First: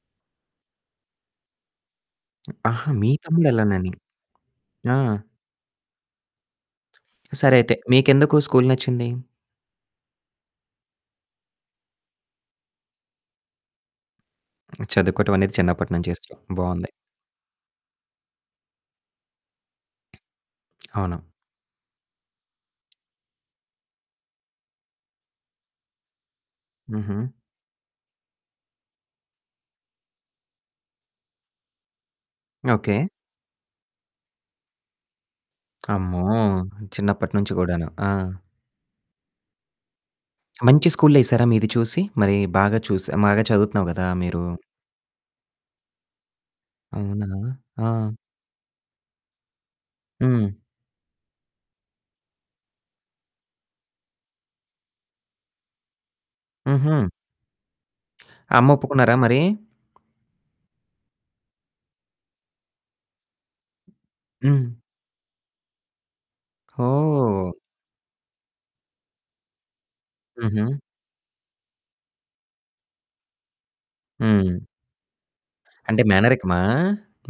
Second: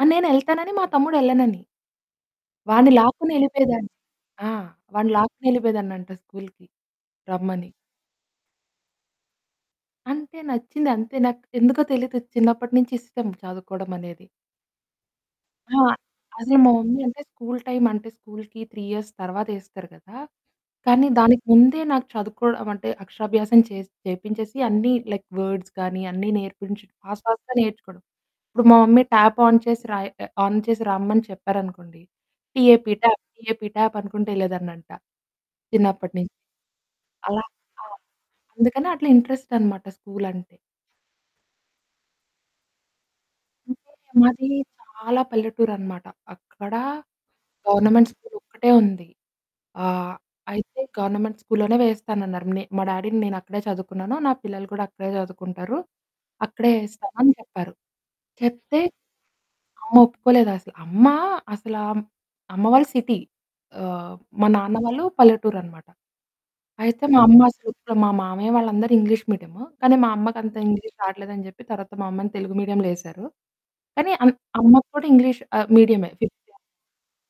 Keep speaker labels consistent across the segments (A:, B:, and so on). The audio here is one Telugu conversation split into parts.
A: ఆ! నేనెళ్తానని. మా తమ్ముడు ఎళ్ళనని. వాడ్ని
B: ఆహా! మీ
A: లాక్కుని
B: తమ్ముడు
A: ఎళ్ళిపోయేదాన్ని.
B: ఎళ్ళనని.
A: ఆ!
B: ఆ!
A: వాడ్ని లాక్కొనెళ్ళిపోయేదాన్నంట స్కూల్‌కి
B: సరే
A: రమ్మని.
B: అయితే. మీకెందుకు స్కూల్ నచ్చింది?
A: అంటే నచ్చిందంతే. నాక్ ఎందుకో తెలీదు చిన్నప్పటి నుంచి ఇష్టం చదువుకోవడమనేది.
B: చదువుకోవటం అనేది
A: ఆ!
B: చిన్నప్పటి నుంచి చేస్తున్నావు.
A: అదే మా
B: బావుంది.
A: మమ్మీ అంటే, స్కూల్ టైమ్ అంటే, స్కూల్‌కి 3 ఇయర్స్ తర్వాత ఏస్తారు గదా! కానీ,
B: అవును.
A: దానికి ముందే నాకు చదువుకోవడమంటే అక్షరాభ్యాసం చేసి చేపించేసి అన్నీ లైక్ వర్డ్స్ గానీ అన్నీ నేర్పించి,
B: హుహు.
A: ఫాస్ట్ ఫాస్ట్‌గా నేర్చుకోవడం. ఇప్పుడు మా మమ్మీ, ట్యాప్ ఆన్ చేసి రాయ్ ఆ ఆన్ చేసి రమ్మని చెప్పారనుకోండి, T A P
B: okay.
A: Tap, T A P tap అనుకుంటా ఎళ్ళేదాన్నంట చిన్నప్పటి
B: అమ్మో!
A: నించి. అలా.
B: చిన్నప్పటినుంచి
A: ఆ!
B: గూడాను. ఆ!
A: అందుకని అట్లా ఇంట్రెస్ట్ అన్నమాట స్కూలంటే.
B: మంచి స్కూల్లో ఏసారా మీ ఇది చూసి? మరి బాగా చూసి బాగా చదువుతున్నావు గదా! మీరు.
A: మాది చాలా పల్లెటూరనమాట. అక్కడ
B: అవునా!
A: గవర్నమెంట్
B: ఆ!
A: స్కూల్ ఒక్కటే ఉంది. ఆహ్,
B: హ్మ్.
A: అయితే గవర్నమెంట్ స్కూల్‌లోనే వేస్తానన్నారు. నే మా డ్యాడీ‌ నేనక్కడే చదువుకున్నాను. నా పిల్లలు కూడా అక్కడే చదువుకుంటారు అక్కడే
B: హుహు.
A: ఏస్తామని జెప్పారు.
B: అమ్మ
A: చెప్తే,
B: ఒప్పుకున్నారా మరి?
A: అమ్మ ఒప్పుకోలేదసలు. అమ్మ అసలా మ్ అమ్మ వాళ్ళు సిటీ. ఆహ్, మా
B: హ్మ్.
A: నాన్న వాళ్ళు పల్లెటూరనమాట. అయితే, మా అమ్మ
B: ఓహ్!
A: అసలు ఊరుకోలా. మా మామయ్య వాళ్ళందరు ఇంగ్లీష్ మీడియము. కానీ, మా అమ్మకంత
B: హుహు.
A: ఇంగ్లీష్ రాట్లేదని జెప్పి తర్వాత మా అమ్మని తెలుగు మీడియం‌లో ఏశారు. కానీ, అమ్
B: హ్మ్.
A: అమ్మకు కూడా ఇంగ్లీష్ ఆహ్,
B: అంటే,
A: మీడియమే. ఫి
B: మేనరికమా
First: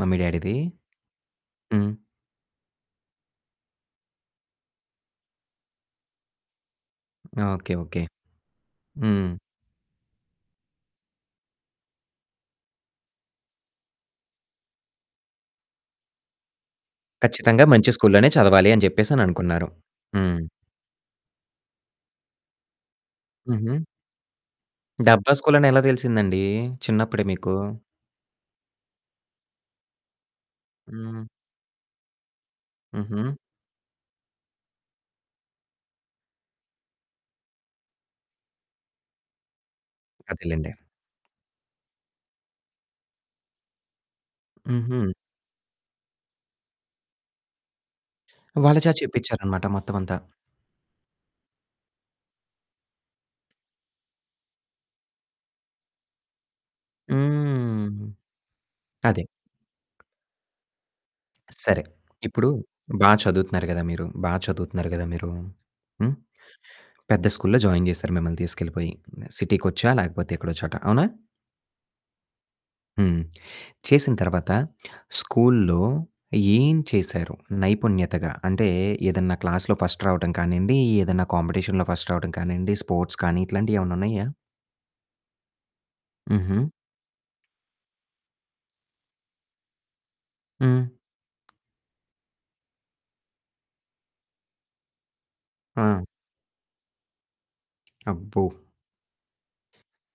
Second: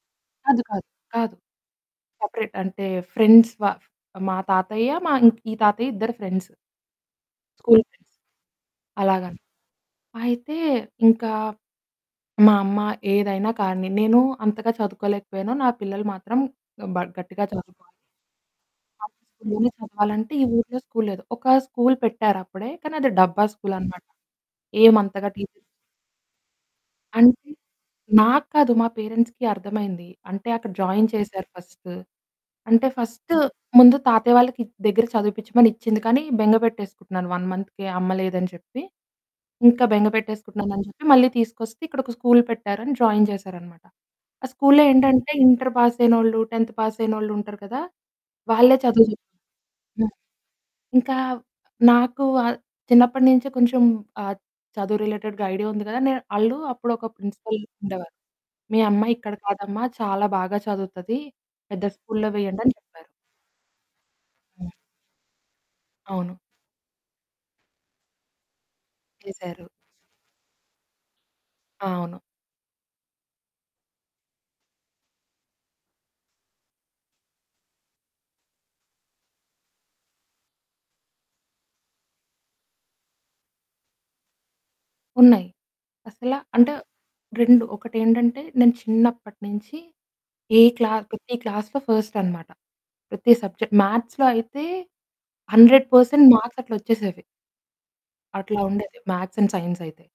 B: మమ్మీ, డ్యాడీ‌ది?
A: కాదు కాదు. కాదు.
B: హ్మ్.
A: సపరేట్. అంటే, ఫ్రెండ్స్ వా మా తాతయ్య, మా ఇంక్ ఈ తాతయ్య ఇద్దరు friends.
B: Okay.
A: School
B: okay.
A: Friends. అలాగా.
B: హ్మ్.
A: అయితే, ఇంకా మా అమ్మ ఏదైనా కానీ నేను అంతగా చదువుకోలేకపోయాను. నా పిల్లలు మాత్రం బా గట్టిగా
B: ఖచ్చితంగా
A: చదువుకో
B: మంచి స్కూల్‌లోనే చదవాలి అని
A: కానీ,
B: జెప్పేసి
A: స్కూల్‌లోనే
B: అననుకున్నారు.
A: చదవాలంటే
B: హ్మ్.
A: ఈ ఊరిలో స్కూల్ లేదు. ఒక స్కూల్ పెట్టారప్పుడే. కానీ, అది డబ్బా
B: హుహు.
A: స్కూలనమాట. ఏమంతగా
B: డబ్బా
A: టీచర్స్
B: స్కూలని ఎలా తెలిసిందండి చిన్నప్పుడే
A: అంటే,
B: మీకు?
A: నాకు కాదు మా పేరెంట్స్‌కి అర్థమైంది. అంటే, అక్కడ జాయిన్
B: హ్మ్.
A: చేశారు ఫస్ట్. అంటే, ఫస్ట్
B: హుహు.
A: ముందు తాతయ్య వాళ్ళకి దగ్గర చదివిపిచ్చమని ఇచ్చింది. కానీ, బెంగ బెట్టేసుకుంటున్నాను 1 మంత్‌కే అమ్మ లేదని చెప్పి. ఇంకా బెంగ
B: అదేలెండి.
A: పెట్టేసుకున్నానని జెప్పి మళ్ళీ తీసుకొస్తే ఇక్కడ ఒక స్కూల్ పెట్టారని జాయిన్ జేశారనమాట. ఆ స్కూల్‌లో
B: హుహు.
A: ఏంటంటే ఇంటర్ పాస్ అయినోళ్ళు, 10థ్ పాస్ అయినోళ్ళు ఉంటారు కదా! వాళ్ళే
B: వాళ్ళ చేత
A: చదువు జెప్పేది.
B: చెప్పిచ్చారన్నమాట మొత్తం అంతా.
A: ఇంకా నాకు వా చిన్నప్పటినుంచే కొంచెం ఆ! చదువు రిలేటెడ్‌గా ఐడియా ఉంది గదా! నేను ఆళ్ళు అప్పుడు ఒక ప్రిన్సిపల్
B: హ్మ్.
A: ఉండేవారు. మీ అమ్మాయి
B: అది.
A: ఇక్కడ కాదమ్మా, చాలా బాగా చదువుతది
B: సరే.
A: పెద్ద స్కూ‌ల్‌‌లో
B: ఇప్పుడు
A: వెయ్యండని చెప్పారు.
B: బా చదువుతున్నారు గదా మీరు బా
A: హ్మ్.
B: చదువుతున్నారు గదా మీరు హ్మ్.
A: అవును.
B: పెద్ద స్కూల్‌లో జాయిన్ జేశారు మిమ్మల్ని తీసుకెళ్ళిపోయి.
A: ఏశారు.
B: సిటీకొచ్చా? లేకపోతే ఎక్కడో చోట అవునా?
A: అవును.
B: హ్మ్. చేసిన తర్వాత, స్కూల్‌లో ఏం చేశారు నైపుణ్యతగా? అంటే, ఏదన్నా క్లాస్‌లో ఫస్ట్ రావడం కానీయండి, ఏదన్నా కాంపిటీషన్‌లో ఫస్ట్ రావడం కానీయండి, స్పోర్ట్స్ కానీ, ఇట్లాంటియేవన్నా ఉన్నాయా?
A: ఉన్నాయి. అసలా
B: హుహు.
A: అంటే 2 ఒకటేంటంటే నేను చిన్నప్పటి నించి ఏ
B: హ్మ్.
A: క్లాస్ ప్రతి క్లాస్‌లో ఫస్ట్ అన్నమాట. ప్రతి సబ్జెక్ట్ మ్యాథ్స్‌లో అయితే 100
B: ఆ!
A: పర్సెంట్ మార్క్స్ అట్లా ఒచ్చేసేవి.
B: అబ్బో!
A: అట్లా ఉండేది మ్యాథ్స్ అండ్ సైన్స్ అయితే.